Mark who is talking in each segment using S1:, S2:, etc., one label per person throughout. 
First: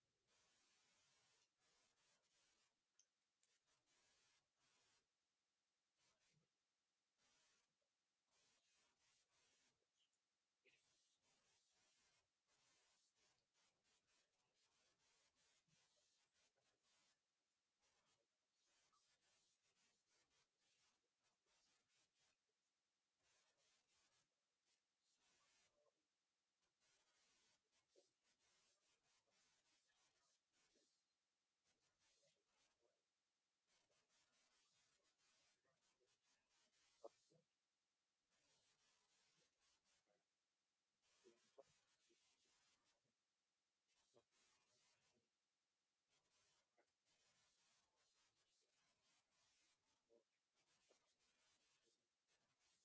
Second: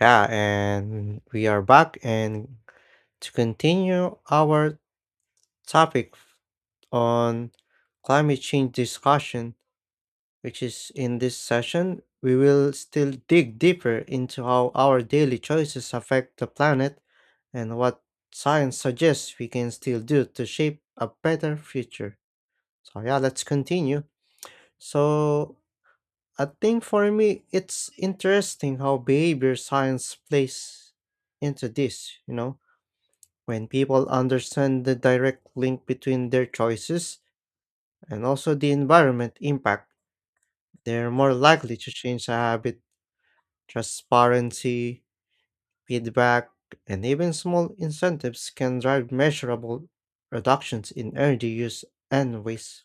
S1: Yeah, and we are back and to continue our topic on climate change discussion, which is in this session, we will still dig deeper into how our daily choices affect the planet and what science suggests we can still do to shape a better future. So, yeah, let's continue. So, I think for me, it's interesting how behavior science plays into this. When people understand the direct link between their choices and also the environment impact, they're more likely to change a habit. Transparency, feedback, and even small incentives can drive measurable reductions in energy use and waste.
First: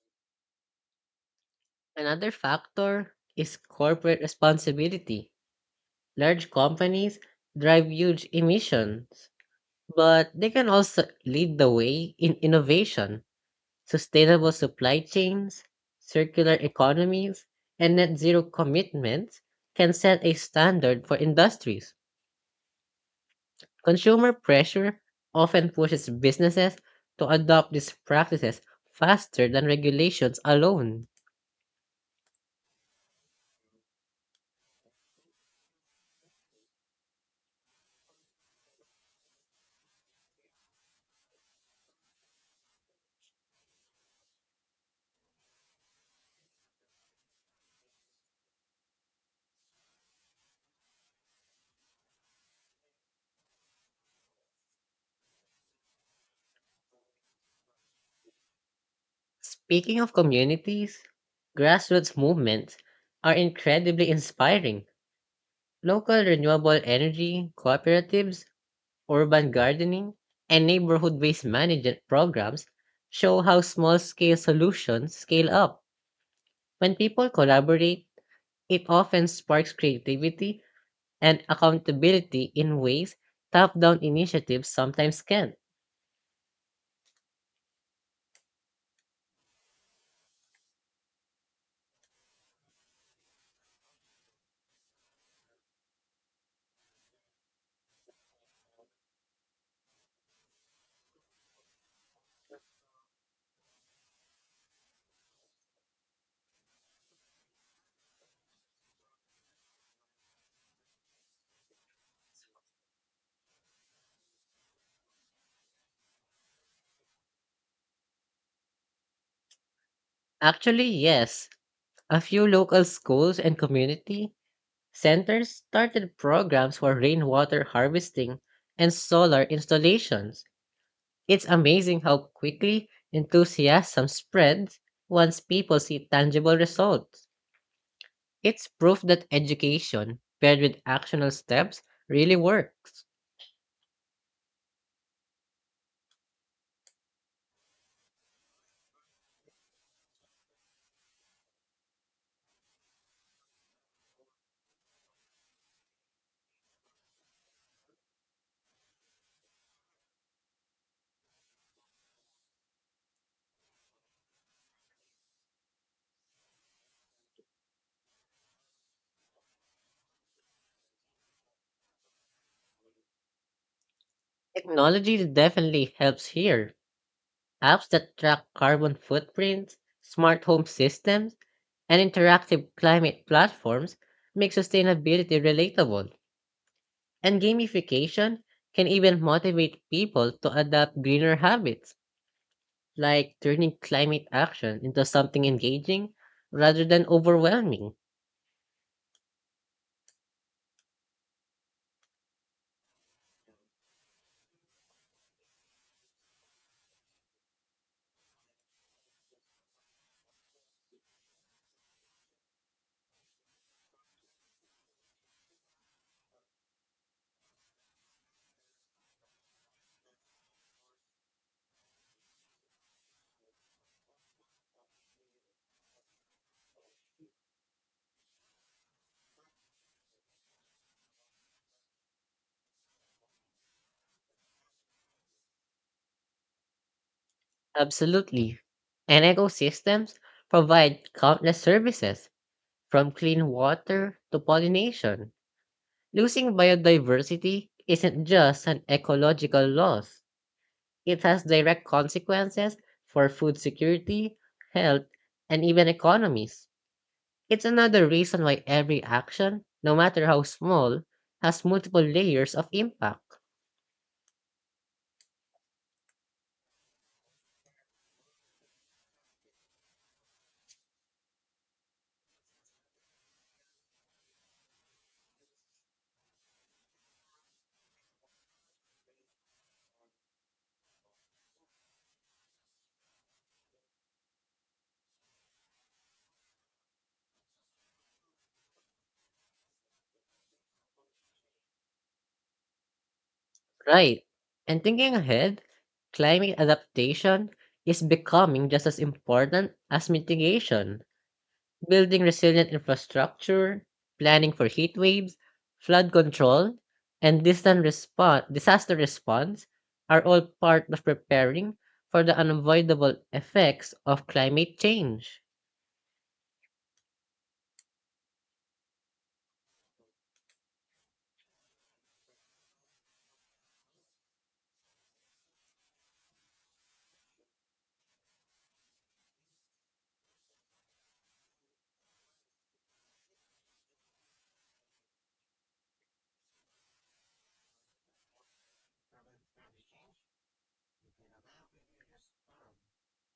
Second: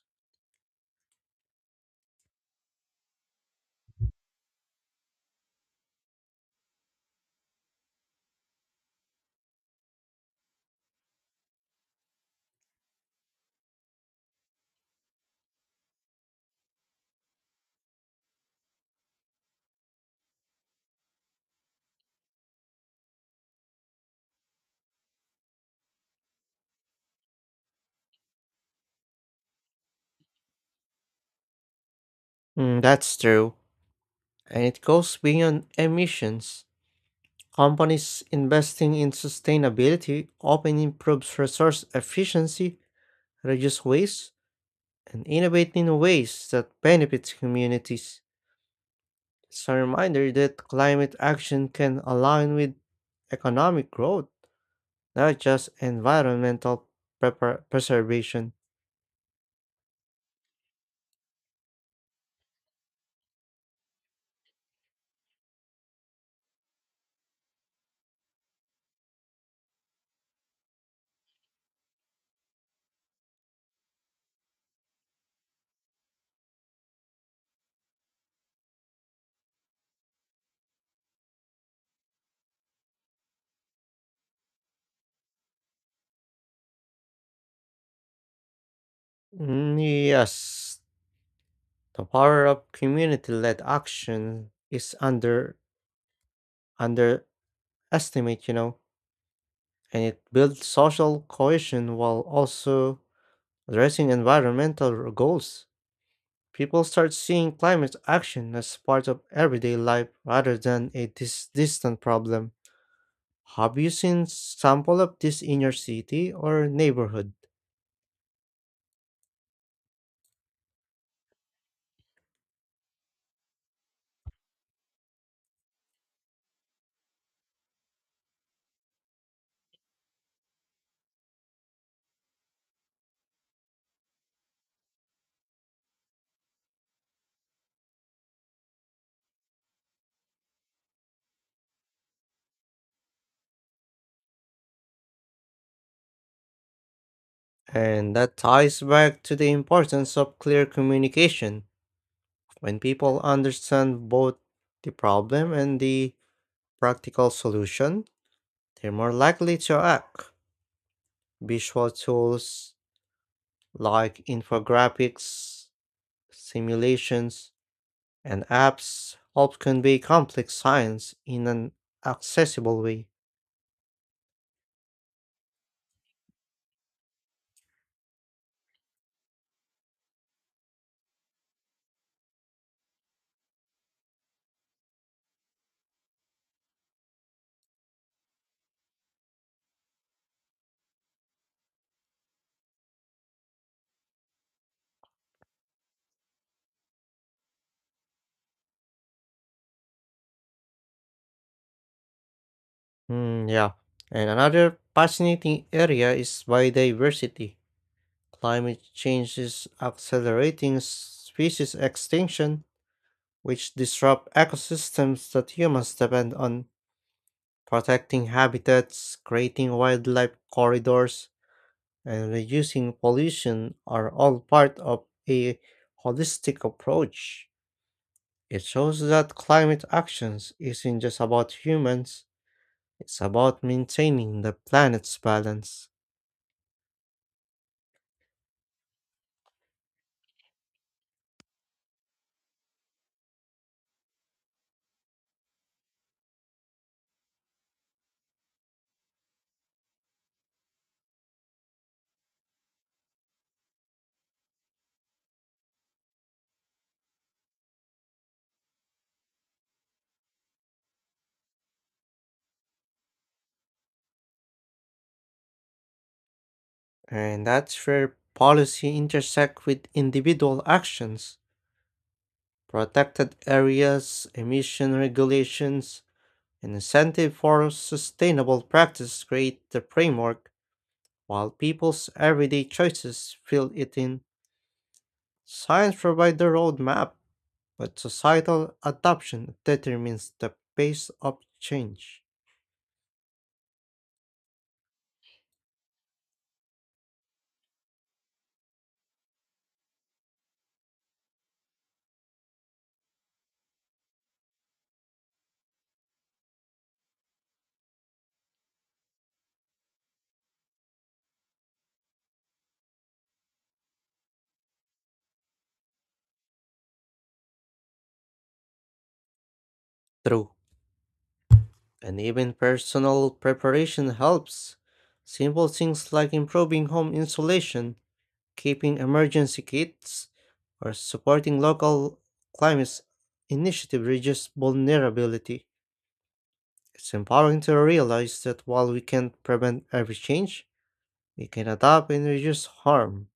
S2: Another factor is corporate responsibility. Large companies drive huge emissions, but they can also lead the way in innovation, sustainable supply chains, circular economies, and net zero commitments can set a standard for industries. Consumer pressure often pushes businesses to adopt these practices faster than regulations alone.
S1: Mm, that's true. And it goes beyond emissions. Companies investing in sustainability often improves resource efficiency, reduce waste, and innovate in ways that benefits communities. It's a reminder that climate action can align with economic growth, not just environmental preservation.
S2: Speaking of communities, grassroots movements are incredibly inspiring. Local renewable energy cooperatives, urban gardening, and neighborhood waste management programs show how small scale solutions scale up. When people collaborate, it often sparks creativity and accountability in ways top down initiatives sometimes can't.
S1: Mm, yes, the power of community-led action is underestimate, and it builds social cohesion while also addressing environmental goals. People start seeing climate action as part of everyday life rather than a distant problem. Have you seen sample of this in your city or neighborhood?
S2: Actually, yes, a few local schools and community centers started programs for rainwater harvesting and solar installations. It's amazing how quickly enthusiasm spreads once people see tangible results. It's proof that education, paired with actionable steps, really works.
S1: And that ties back to the importance of clear communication. When people understand both the problem and the practical solution, they're more likely to act. Visual tools like infographics, simulations, and apps help convey complex science in an accessible way.
S2: Technology definitely helps here. Apps that track carbon footprints, smart home systems, and interactive climate platforms make sustainability relatable. And gamification can even motivate people to adopt greener habits, like turning climate action into something engaging rather than overwhelming.
S1: Mm, yeah. And another fascinating area is biodiversity. Climate change is accelerating species extinction, which disrupt ecosystems that humans depend on. Protecting habitats, creating wildlife corridors, and reducing pollution are all part of a holistic approach. It shows that climate actions isn't just about humans, it's about maintaining the planet's balance.
S2: Absolutely. And ecosystems provide countless services, from clean water to pollination. Losing biodiversity isn't just an ecological loss, it has direct consequences for food security, health, and even economies. It's another reason why every action, no matter how small, has multiple layers of impact.
S1: And that's where policy intersect with individual actions. Protected areas, emission regulations, and incentive for sustainable practice create the framework, while people's everyday choices fill it in. Science provides the roadmap, but societal adoption determines the pace of change.
S2: Right. And thinking ahead, climate adaptation is becoming just as important as mitigation. Building resilient infrastructure, planning for heat waves, flood control, and disaster response are all part of preparing for the unavoidable effects of climate change.
S1: True. And even personal preparation helps. Simple things like improving home insulation, keeping emergency kits, or supporting local climate initiative reduce vulnerability. It's empowering to realize that while we can't prevent every change, we can adapt and reduce harm.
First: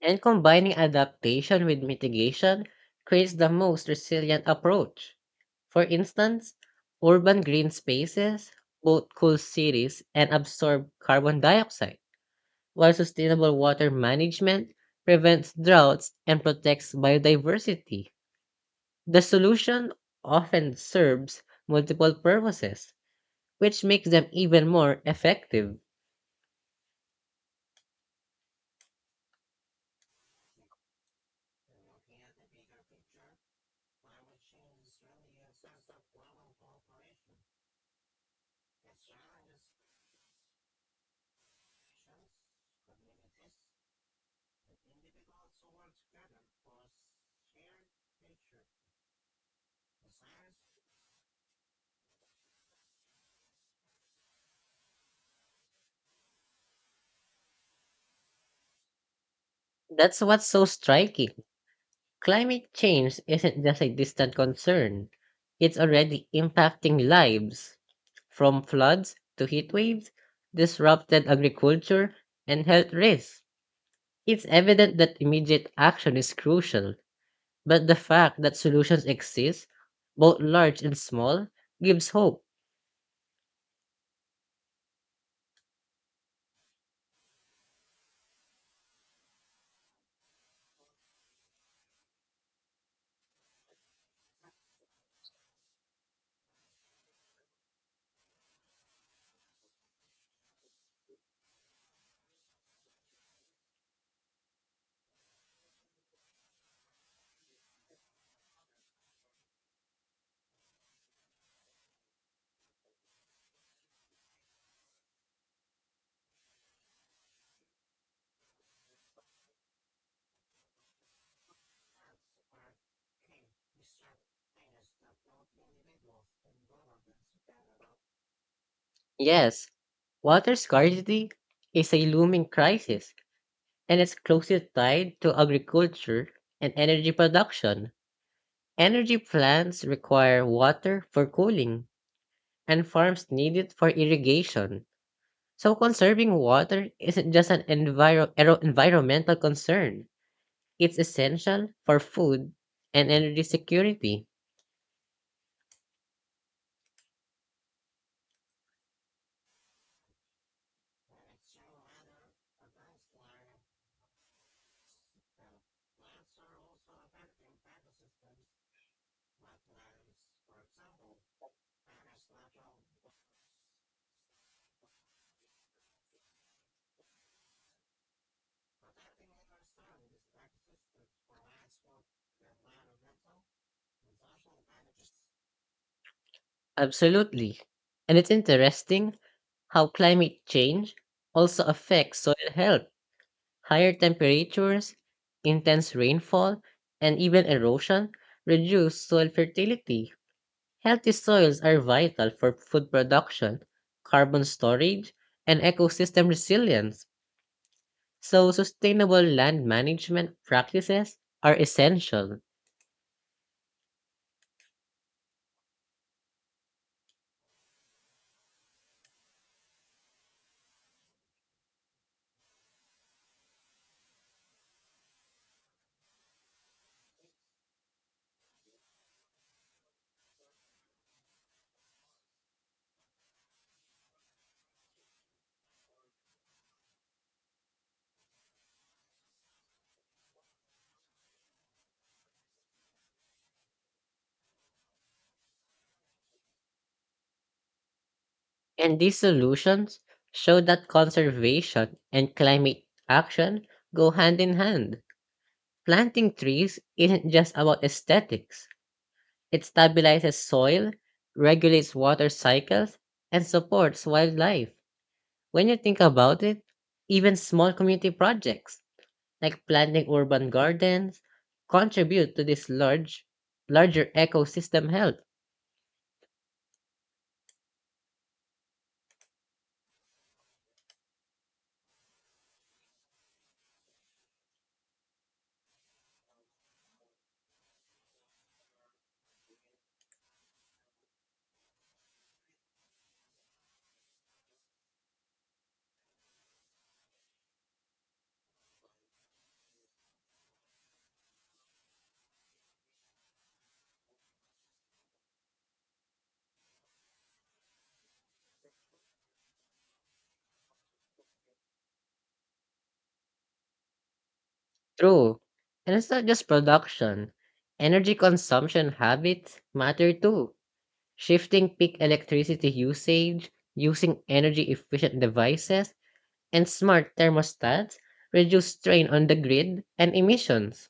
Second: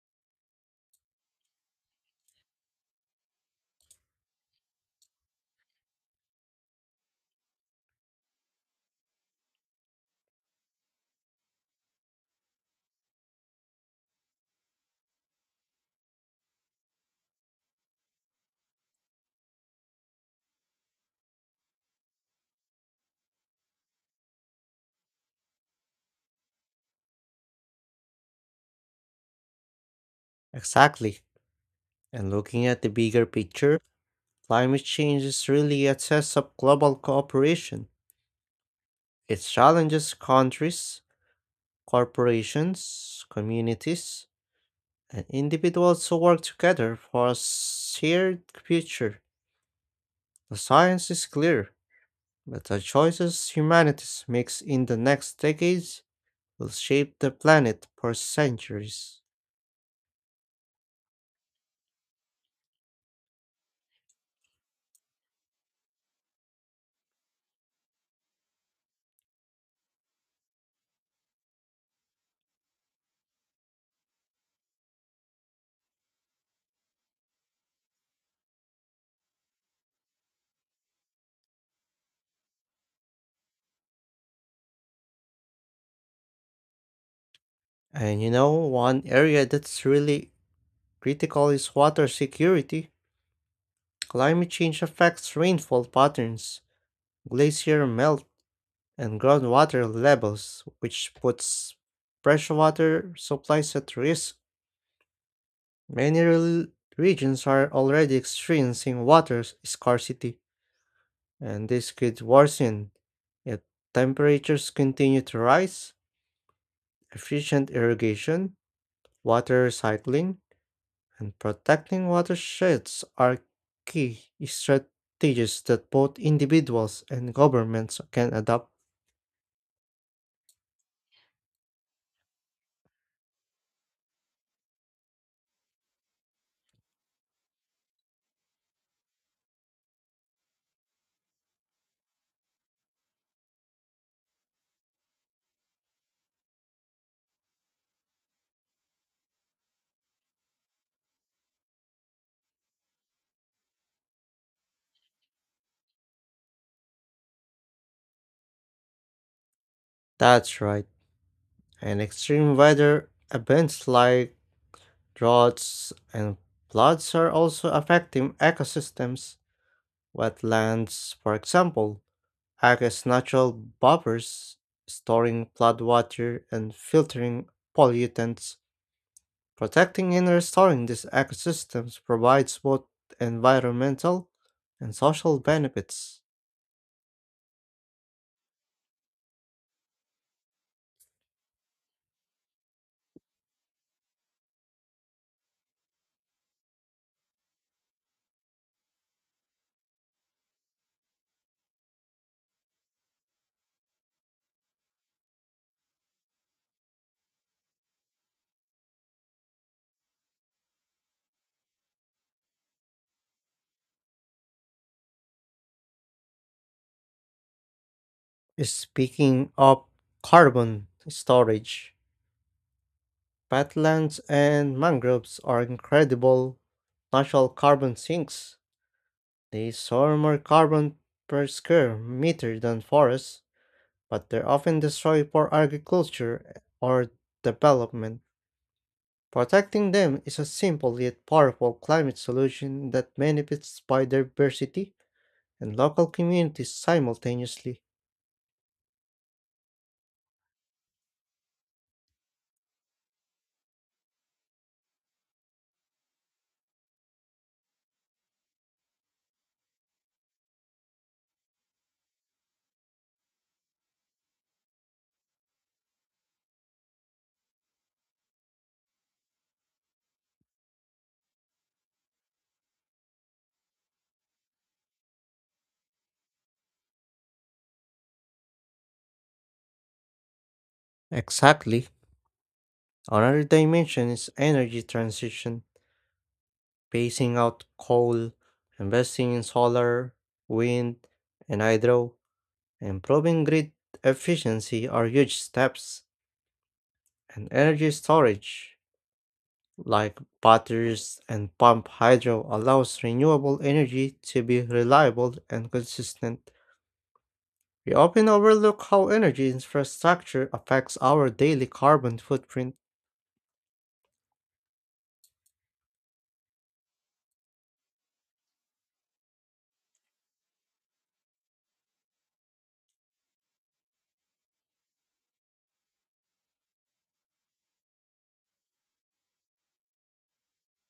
S2: And combining adaptation with mitigation creates the most resilient approach. For instance, urban green spaces both cool cities and absorb carbon dioxide, while sustainable water management prevents droughts and protects biodiversity. The solution often serves multiple purposes, which makes them even more effective.
S1: Exactly. And looking at the bigger picture, climate change is really a test of global cooperation. It challenges countries, corporations, communities, and individuals who work together for a shared future. The science is clear, but the choices humanity makes in the next decades will shape the planet for centuries.
S2: That's what's so striking. Climate change isn't just a distant concern, it's already impacting lives. From floods to heat waves, disrupted agriculture, and health risks. It's evident that immediate action is crucial, but the fact that solutions exist, both large and small, gives hope.
S1: And you know, one area that's really critical is water security. Climate change affects rainfall patterns, glacier melt, and groundwater levels, which puts freshwater supplies at risk. Many regions are already experiencing water scarcity, and this could worsen if temperatures continue to rise. Efficient irrigation, water recycling, and protecting watersheds are key strategies that both individuals and governments can adopt.
S2: Yes, water scarcity is a looming crisis, and it's closely tied to agriculture and energy production. Energy plants require water for cooling, and farms need it for irrigation. So conserving water isn't just an environmental concern. It's essential for food and energy security.
S1: That's right, and extreme weather events like droughts and floods are also affecting ecosystems. Wetlands, for example, act as natural buffers, storing floodwater and filtering pollutants. Protecting and restoring these ecosystems provides both environmental and social benefits.
S2: Absolutely. And it's interesting how climate change also affects soil health. Higher temperatures, intense rainfall, and even erosion reduce soil fertility. Healthy soils are vital for food production, carbon storage, and ecosystem resilience, so sustainable land management practices are essential.
S1: Speaking of carbon storage, wetlands and mangroves are incredible natural carbon sinks. They store more carbon per square meter than forests but they are often destroyed for agriculture or development. Protecting them is a simple yet powerful climate solution that benefits biodiversity and local communities simultaneously.
S2: And these solutions show that conservation and climate action go hand in hand. Planting trees isn't just about aesthetics, it stabilizes soil, regulates water cycles, and supports wildlife. When you think about it, even small community projects like planting urban gardens, contribute to this larger ecosystem health.
S1: Exactly. Another dimension is energy transition, phasing out coal, investing in solar, wind, and hydro, improving grid efficiency are huge steps, and energy storage like batteries and pump hydro allows renewable energy to be reliable and consistent. We often overlook how energy infrastructure affects our daily carbon footprint.
S2: True. And it's not just production. Energy consumption habits matter too. Shifting peak electricity usage, using energy efficient devices, and smart thermostats reduce strain on the grid and emissions.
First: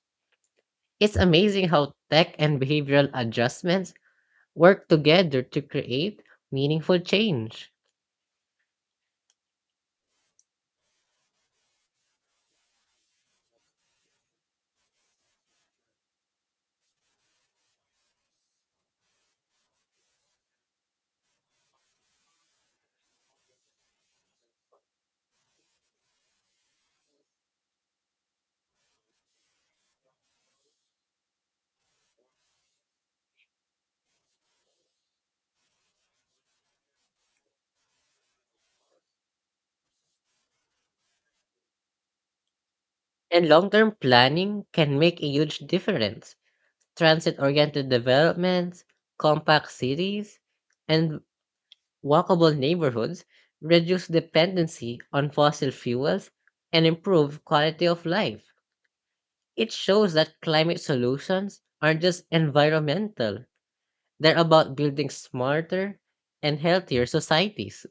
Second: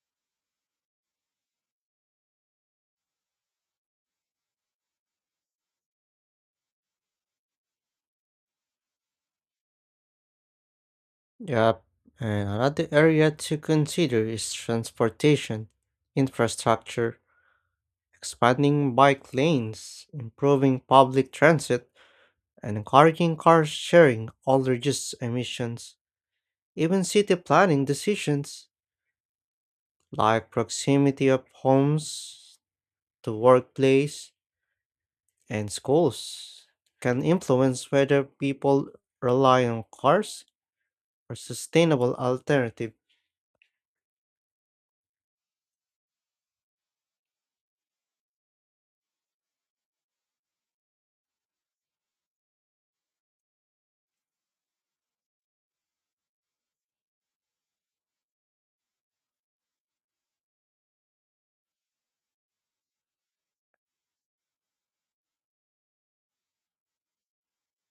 S2: It's amazing how tech and behavioral adjustments work together to create meaningful change.
S1: Yep, and another area to consider is transportation, infrastructure, expanding bike lanes, improving public transit, and encouraging car sharing all reduce emissions. Even city planning decisions like proximity of homes to workplace and schools can influence whether people rely on cars or sustainable alternative.
S2: And long term planning can make a huge difference. Transit oriented developments, compact cities, and walkable neighborhoods reduce dependency on fossil fuels and improve quality of life. It shows that climate solutions aren't just environmental, they're about building smarter and healthier societies.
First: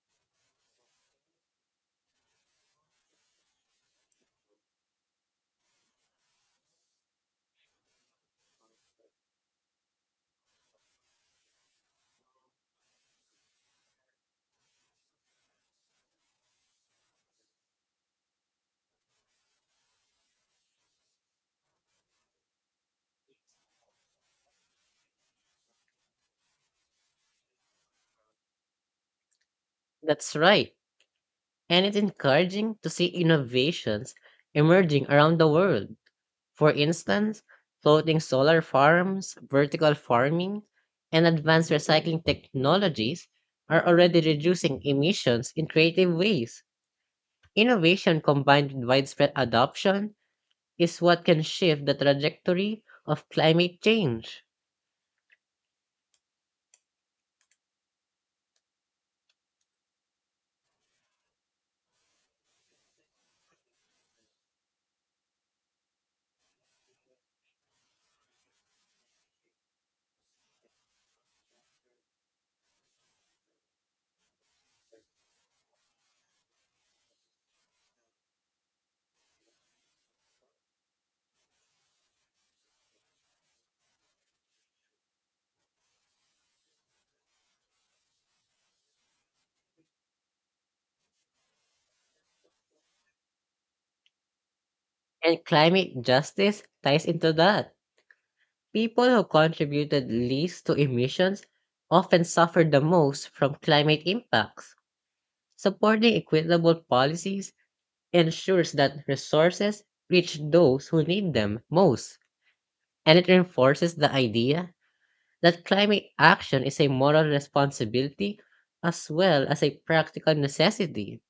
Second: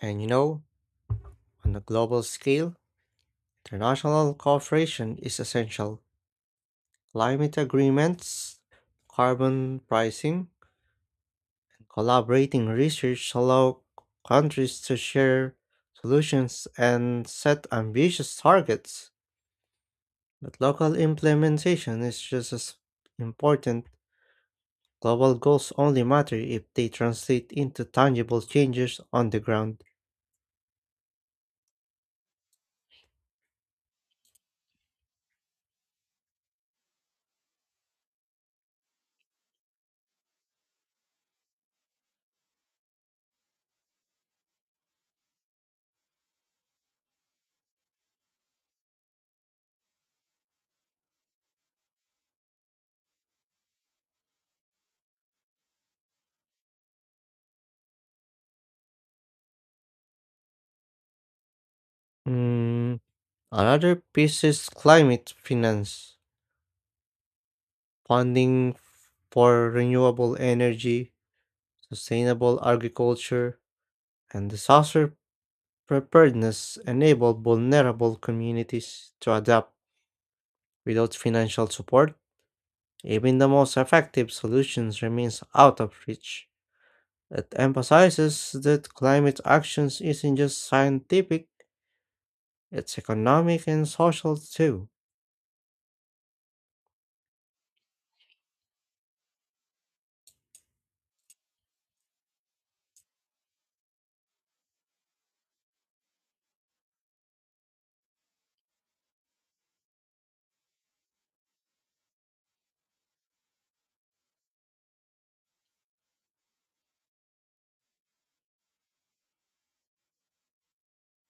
S1: And you know, on a global scale, international cooperation is essential. Climate agreements, carbon pricing, and collaborating research allow countries to share solutions and set ambitious targets. But local implementation is just as important. Global goals only matter if they translate into tangible changes on the ground.
S2: That's right. And it's encouraging to see innovations emerging around the world. For instance, floating solar farms, vertical farming, and advanced recycling technologies are already reducing emissions in creative ways. Innovation combined with widespread adoption is what can shift the trajectory of climate change.
S1: Mm, another piece is climate finance, funding for renewable energy sustainable agriculture, and disaster preparedness enable vulnerable communities to adapt. Without financial support, even the most effective solutions remains out of reach. It emphasizes that climate actions isn't just scientific, it's economic and social too.
S2: And climate justice ties into that. People who contributed least to emissions often suffer the most from climate impacts. Supporting equitable policies ensures that resources reach those who need them most, and it reinforces the idea that climate action is a moral responsibility as well as a practical necessity.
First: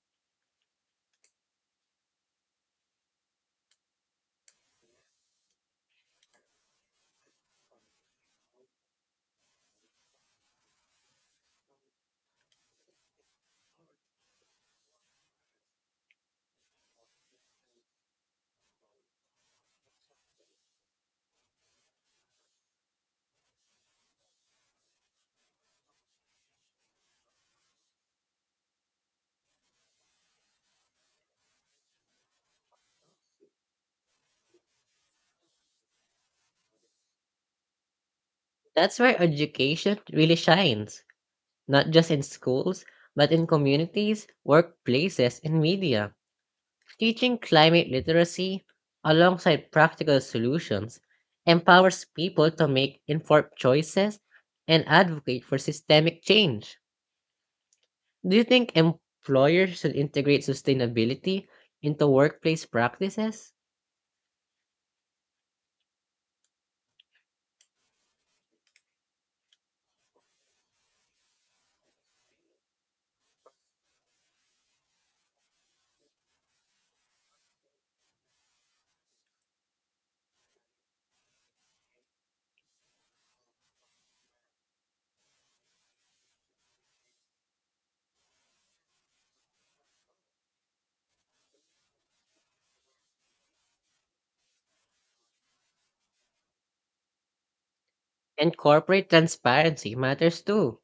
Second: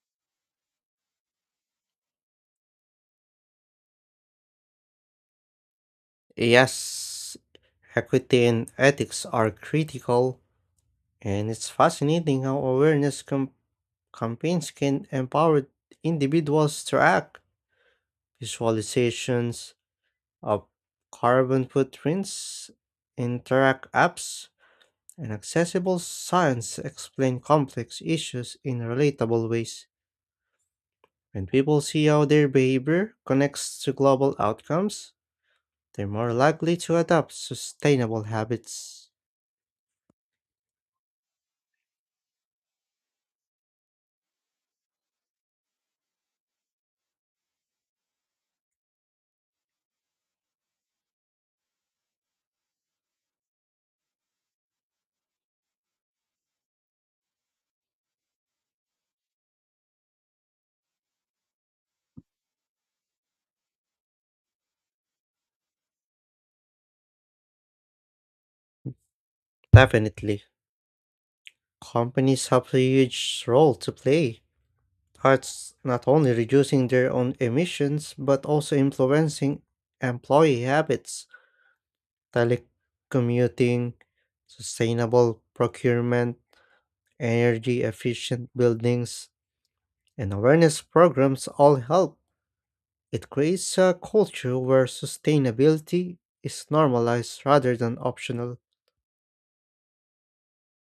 S1: Yes, equity and ethics are critical, and it's fascinating how awareness campaigns can empower individuals to act. Visualizations of carbon footprints, interact apps, and accessible science explain complex issues in relatable ways. When people see how their behavior connects to global outcomes, they're more likely to adopt sustainable
S2: That's
S1: habits.
S2: where education really shines, not just in schools, but in communities, workplaces, and media. Teaching climate literacy alongside practical solutions empowers people to make informed choices and advocate for systemic change. Do you think employers should integrate sustainability into workplace practices?
S1: Definitely, companies have a huge role to play that's not only reducing their own emissions, but also influencing employee habits, telecommuting, sustainable procurement, energy efficient buildings, and awareness programs all help. It creates a culture where sustainability is normalized rather than
S2: And
S1: optional.
S2: corporate transparency matters too.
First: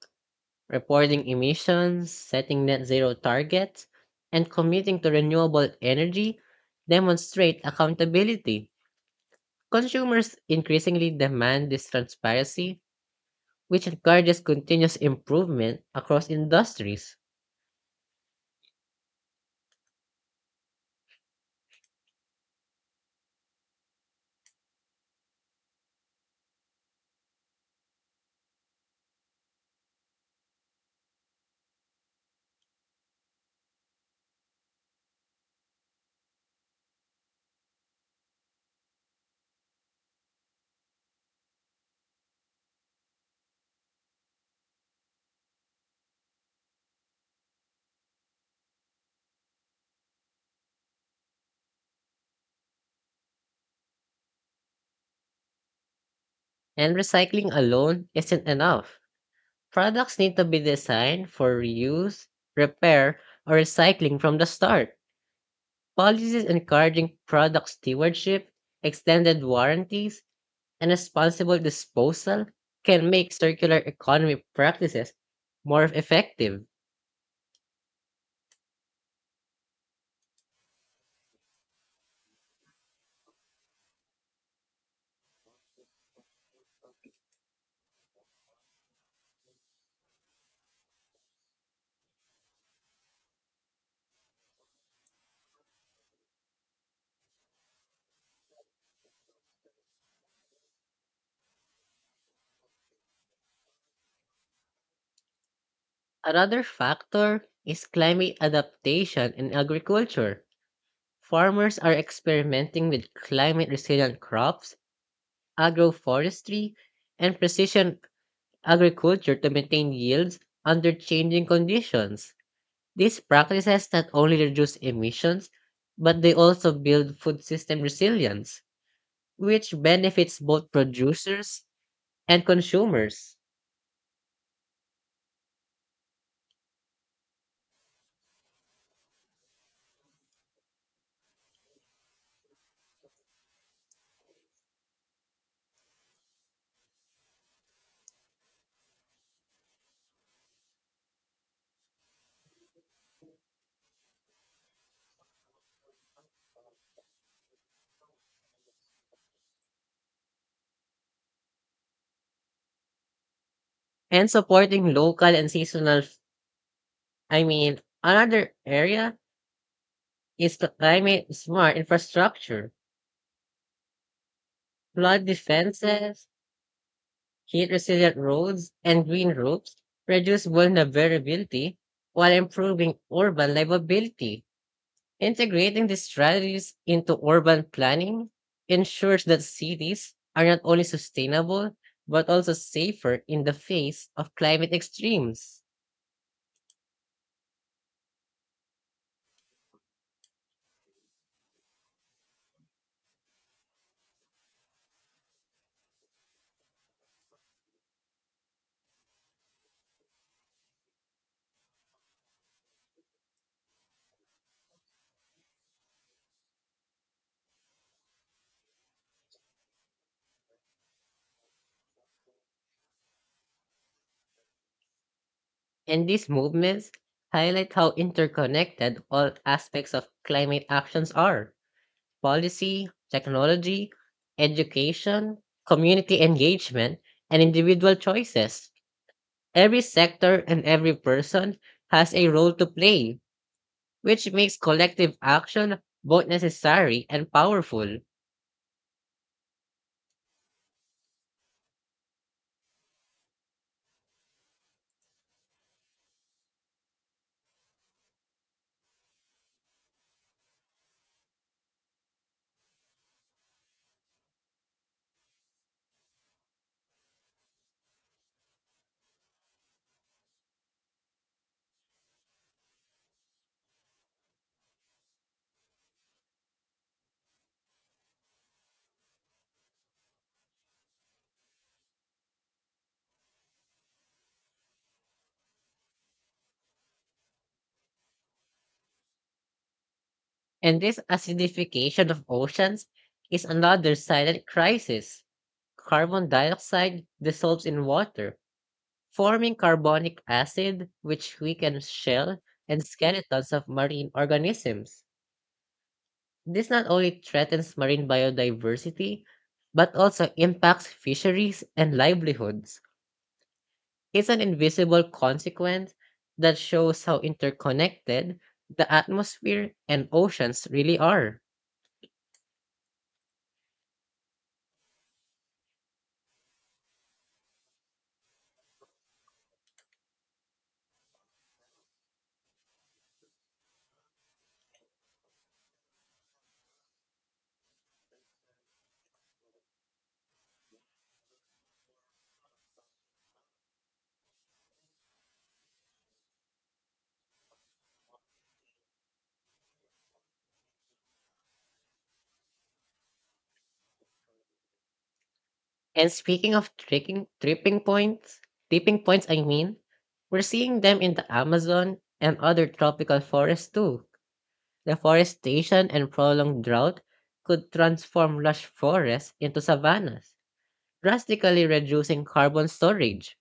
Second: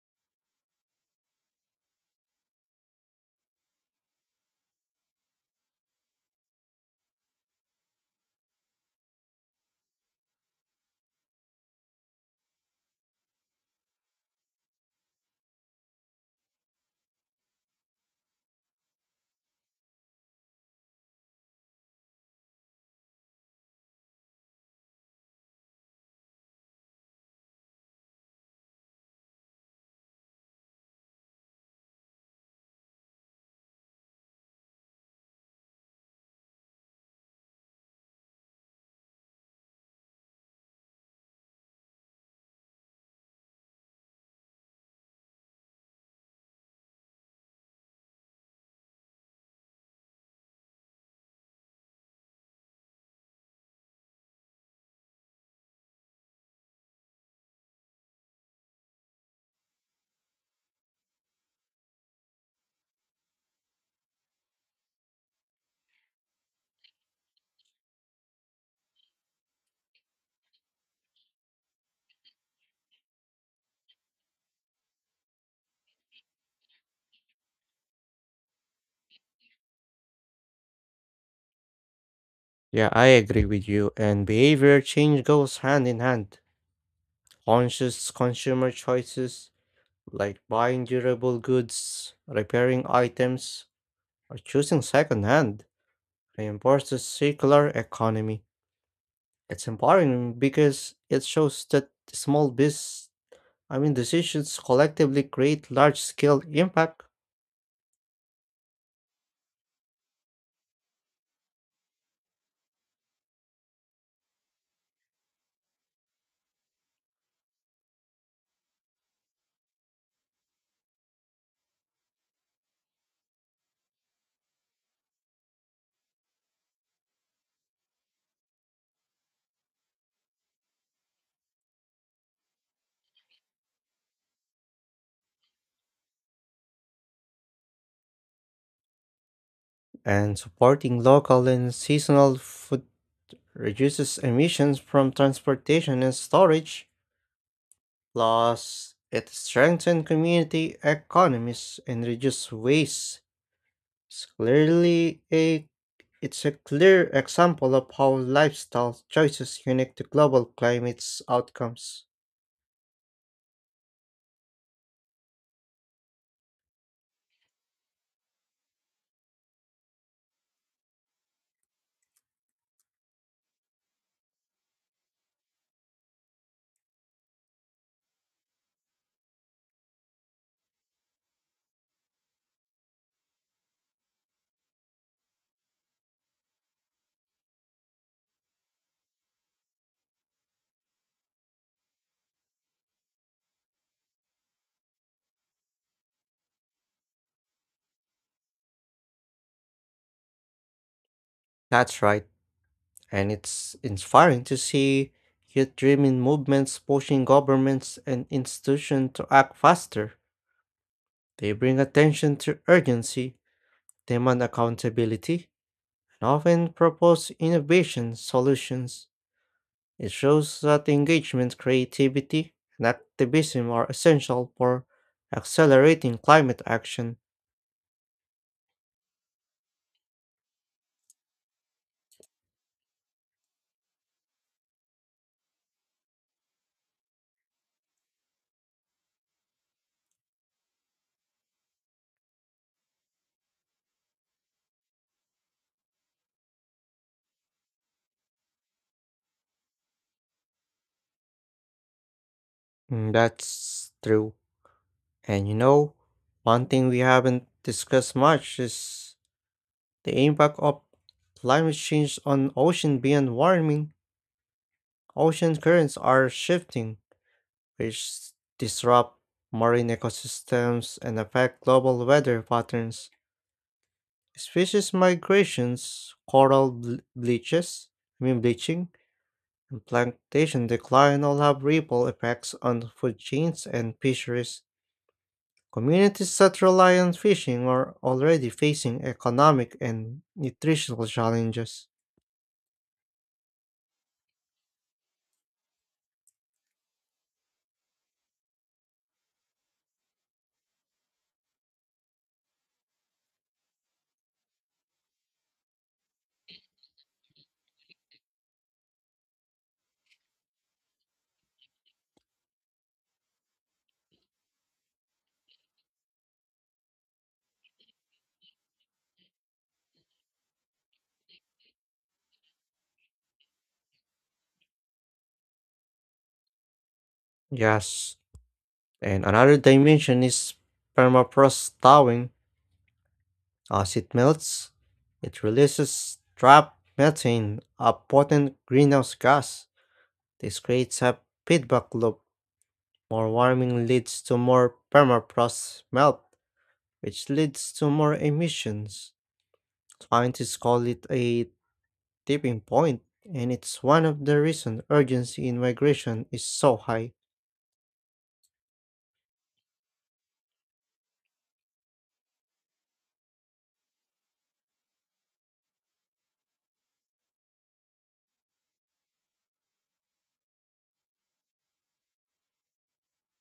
S2: Reporting emissions, setting net zero targets, and committing to renewable energy demonstrate accountability. Consumers increasingly demand this transparency, which encourages continuous improvement across industries. And recycling alone isn't enough. Products need to be designed for reuse, repair, or recycling from the start. Policies encouraging product stewardship, extended warranties, and responsible disposal can make circular economy practices more effective.
S1: Yeah, I agree with you, and behavior change goes hand in hand. Conscious consumer choices like buying durable goods, repairing items, or choosing secondhand, reinforces circular economy. It's empowering because it shows that small biz, I mean, decisions collectively create large-scale
S2: Another
S1: impact,
S2: factor is climate adaptation in agriculture. Farmers are experimenting with climate resilient crops, agroforestry, and precision agriculture to maintain yields under changing conditions. These practices not only reduce emissions, but they also build food system resilience, which benefits both producers and consumers.
S1: and supporting local and seasonal food reduces emissions from transportation and storage. Plus, it strengthens community economies and reduces waste. It's clearly a It's a clear example of how lifestyle choices unique to global climate's outcomes.
S2: And supporting local and seasonal, f- I mean, Another area is the climate smart infrastructure. Flood defenses, heat resilient roads, and green roofs reduce vulnerability while improving urban livability. Integrating these strategies into urban planning ensures that cities are not only sustainable but also safer in the face of climate extremes.
S1: That's right, and it's inspiring to see youth driven movements pushing governments and institutions to act faster. They bring attention to urgency, demand accountability, and often propose innovation solutions. It shows that engagement, creativity, and activism are essential for
S2: And
S1: accelerating
S2: these
S1: climate
S2: movements
S1: action.
S2: highlight how interconnected all aspects of climate actions are policy, technology, education, community engagement, and individual choices. Every sector and every person has a role to play which makes collective action both necessary and powerful.
S1: Mm, that's true. And you know, one thing we haven't discussed much is the impact of climate change on ocean beyond warming. Ocean currents are shifting, which disrupt marine ecosystems and affect global weather patterns. Species migrations, coral ble- bleaches, I mean bleaching, and plantation decline all have ripple effects on food chains and fisheries. Communities that rely on fishing are already facing economic and
S2: And this
S1: nutritional challenges.
S2: acidification of oceans is another silent crisis. Carbon dioxide dissolves in water, forming carbonic acid, which weakens shell and skeletons of marine organisms. This not only threatens marine biodiversity, but also impacts fisheries and livelihoods. It's an invisible consequence that shows how interconnected the atmosphere and oceans really are.
S1: Yes, and another dimension is permafrost thawing. As it melts, it releases trapped methane, a potent greenhouse gas. This creates a feedback loop. More warming leads to more permafrost melt, which leads to more emissions. Scientists call it a tipping point, and it's one of the reasons urgency in
S2: And
S1: migration is
S2: speaking
S1: so
S2: of
S1: high.
S2: tipping points, we're seeing them in the Amazon and other tropical forests too. Deforestation and prolonged drought could transform lush forests into savannas, drastically reducing carbon storage.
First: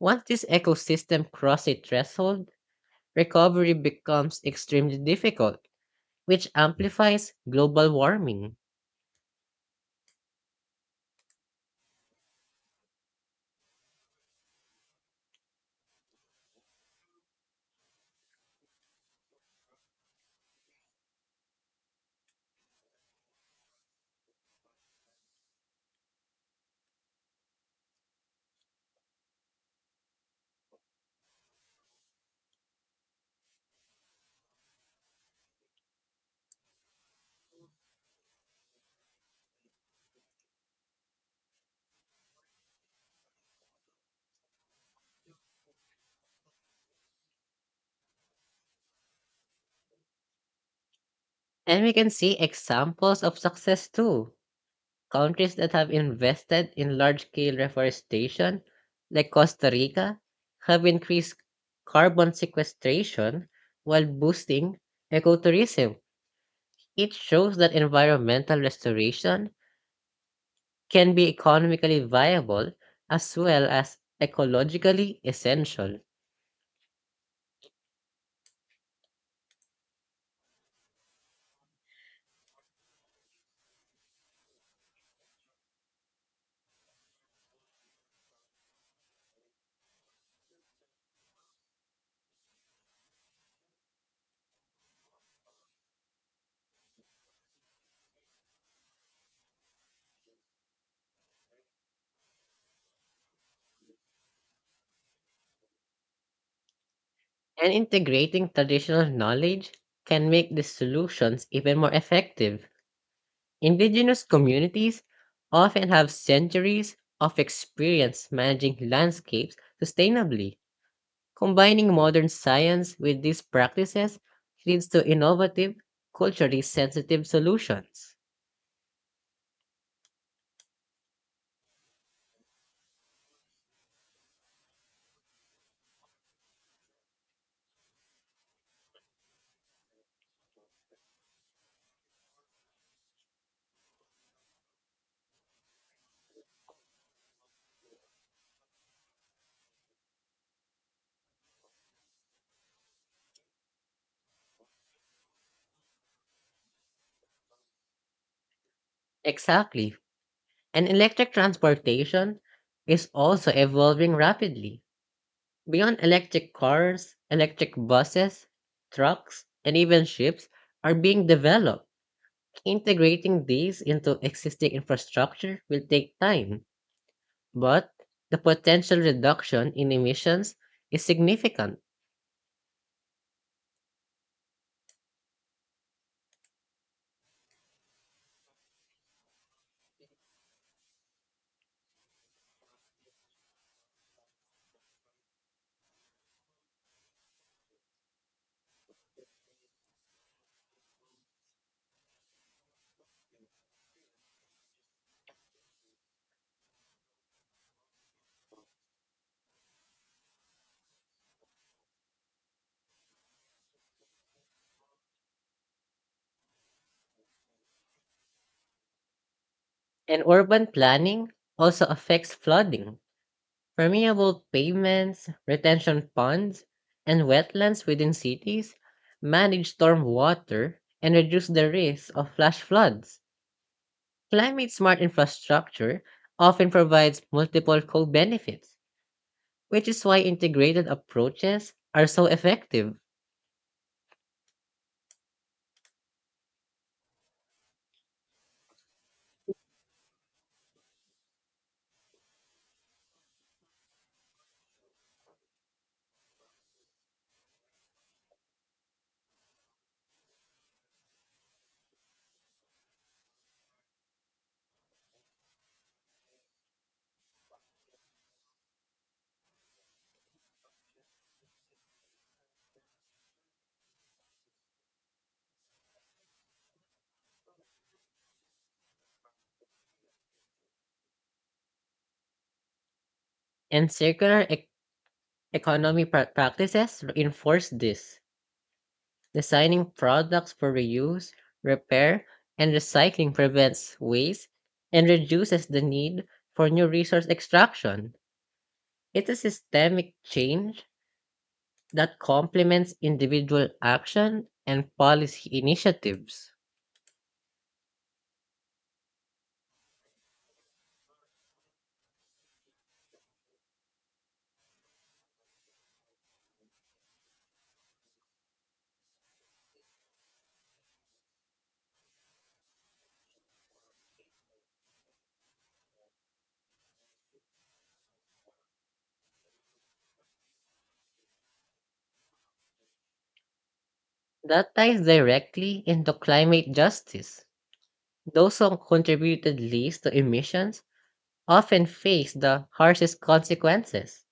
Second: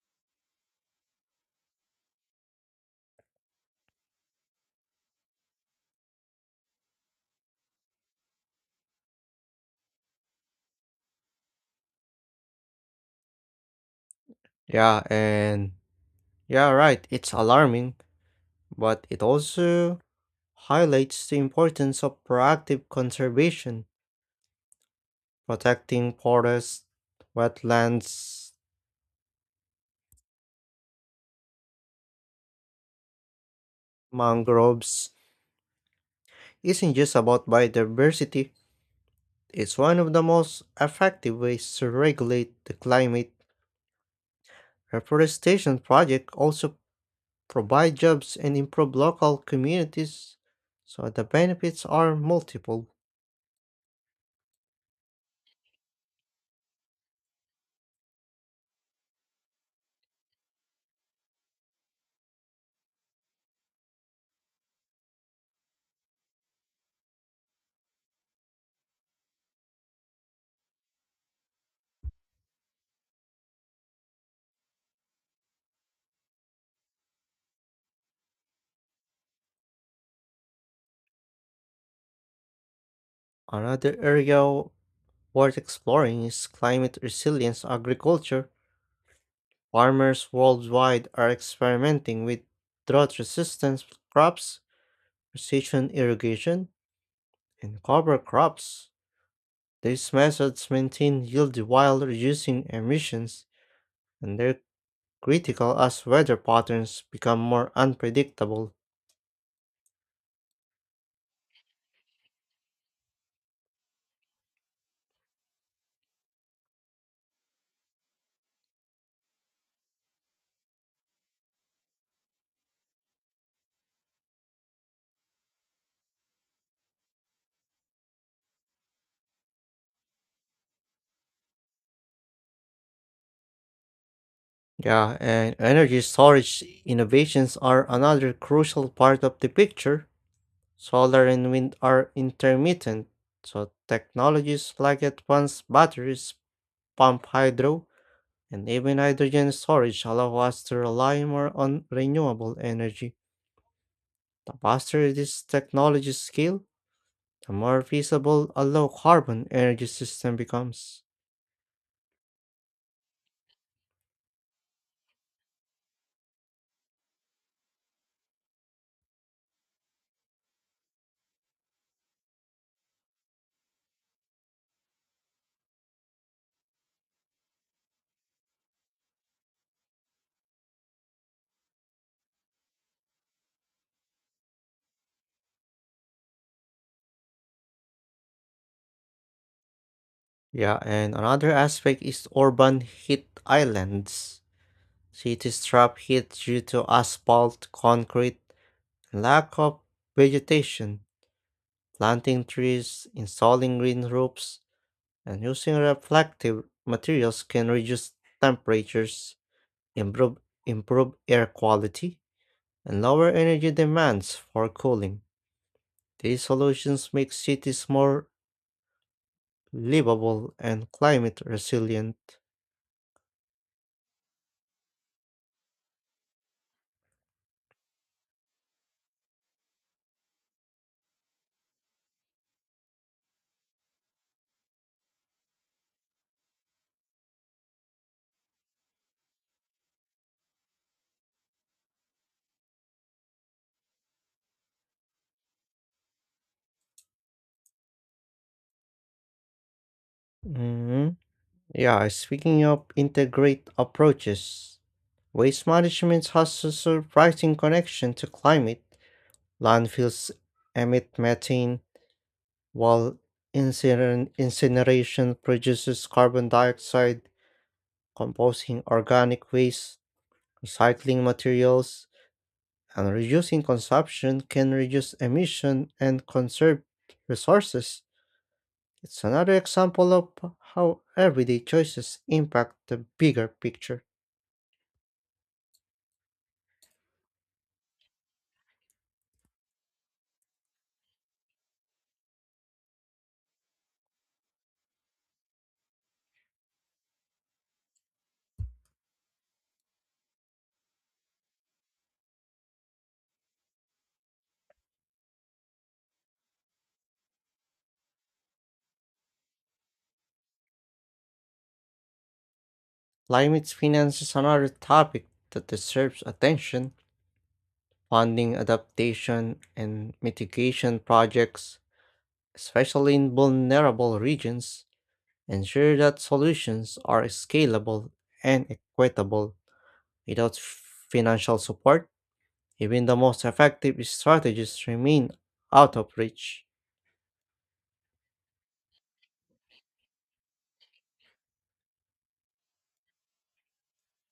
S2: Once this ecosystem crosses a threshold, recovery becomes extremely difficult which amplifies global warming.
S1: Yeah, and yeah, right, it's alarming, but it also highlights the importance of proactive conservation, protecting forests, wetlands, mangroves. Isn't just about biodiversity. It's one of the most effective ways to regulate the climate. Reforestation project also provide jobs, and improve local communities, so the
S2: And
S1: benefits
S2: we can
S1: are
S2: see
S1: multiple.
S2: examples of success too. Countries that have invested in large scale reforestation, like Costa Rica, have increased carbon sequestration while boosting ecotourism. It shows that environmental restoration can be economically viable as well as ecologically essential.
S1: Another area worth exploring is climate resilience agriculture. Farmers worldwide are experimenting with drought resistant crops, precision irrigation, and cover crops. These methods maintain yield while reducing emissions, and they're critical as weather patterns become more
S2: And integrating
S1: unpredictable.
S2: traditional knowledge can make these solutions even more effective. Indigenous communities often have centuries of experience managing landscapes sustainably. Combining modern science with these practices leads to innovative, culturally sensitive solutions.
S1: Yeah, and energy storage innovations are another crucial part of the picture. Solar and wind are intermittent, so technologies like advanced batteries, pump hydro, and even hydrogen storage allow us to rely more on renewable energy. The faster these technologies scale, the more feasible a low carbon energy
S2: Exactly.
S1: system
S2: And
S1: becomes.
S2: electric transportation is also evolving rapidly. Beyond electric cars, electric buses, trucks, and even ships are being developed. Integrating these into existing infrastructure will take time, but the potential reduction in emissions is significant.
S1: Yeah, and another aspect is urban heat islands. Cities trap heat due to asphalt, concrete, and lack of vegetation. Planting trees, installing green roofs, and using reflective materials can reduce temperatures, improve, improve air quality, and lower energy demands for cooling. These solutions make cities more
S2: And
S1: livable
S2: urban
S1: and
S2: planning
S1: climate
S2: also
S1: resilient.
S2: affects flooding. Permeable pavements, retention ponds, and wetlands within cities manage storm water and reduce the risk of flash floods. Climate smart infrastructure often provides multiple co benefits, which is why integrated approaches are so effective,
S1: Mhm. Yeah, speaking of integrate approaches, waste management has a surprising connection to climate. Landfills emit methane, while incineration produces carbon dioxide, composting organic waste, recycling materials, and reducing consumption can reduce emission and conserve resources. It's another example of how everyday choices impact the bigger
S2: and
S1: picture.
S2: practices reinforce this. Designing products for reuse, repair, and recycling prevents waste and reduces the need for new resource extraction. It's a systemic change that complements individual action and policy initiatives.
S1: Climate finance is another topic that deserves attention. Funding adaptation and mitigation projects, especially in vulnerable regions, ensure that solutions are scalable and equitable. Without financial support, even the most effective
S2: That
S1: strategies
S2: ties
S1: remain
S2: directly
S1: out of
S2: into
S1: reach.
S2: climate justice. Those who contributed least to emissions often face the harshest consequences.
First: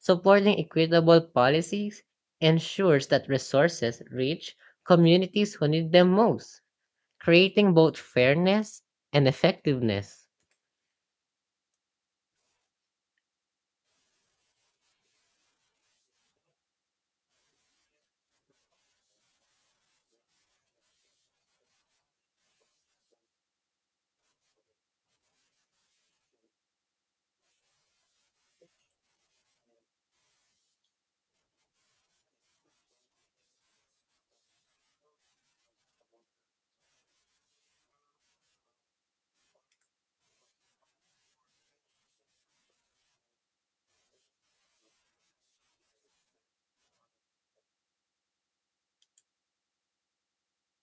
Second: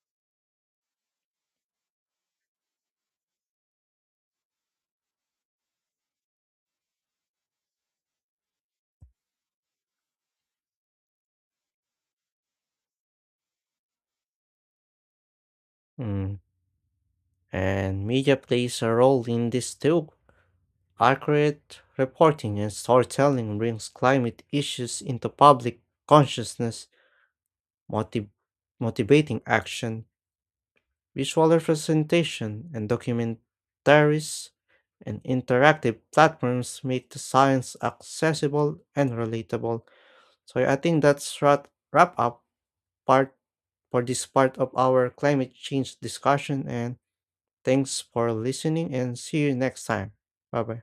S2: Supporting equitable policies ensures that resources reach communities who need them most, creating both fairness and effectiveness.
S1: Mm, and media plays a role in this too. Accurate reporting and storytelling brings climate issues into public consciousness, motiv- motivating action, visual representation, and documentaries and interactive platforms make the science accessible and relatable. So yeah, I think that's wrap up part for this part of our climate change discussion and thanks for listening and see you next time. Bye bye.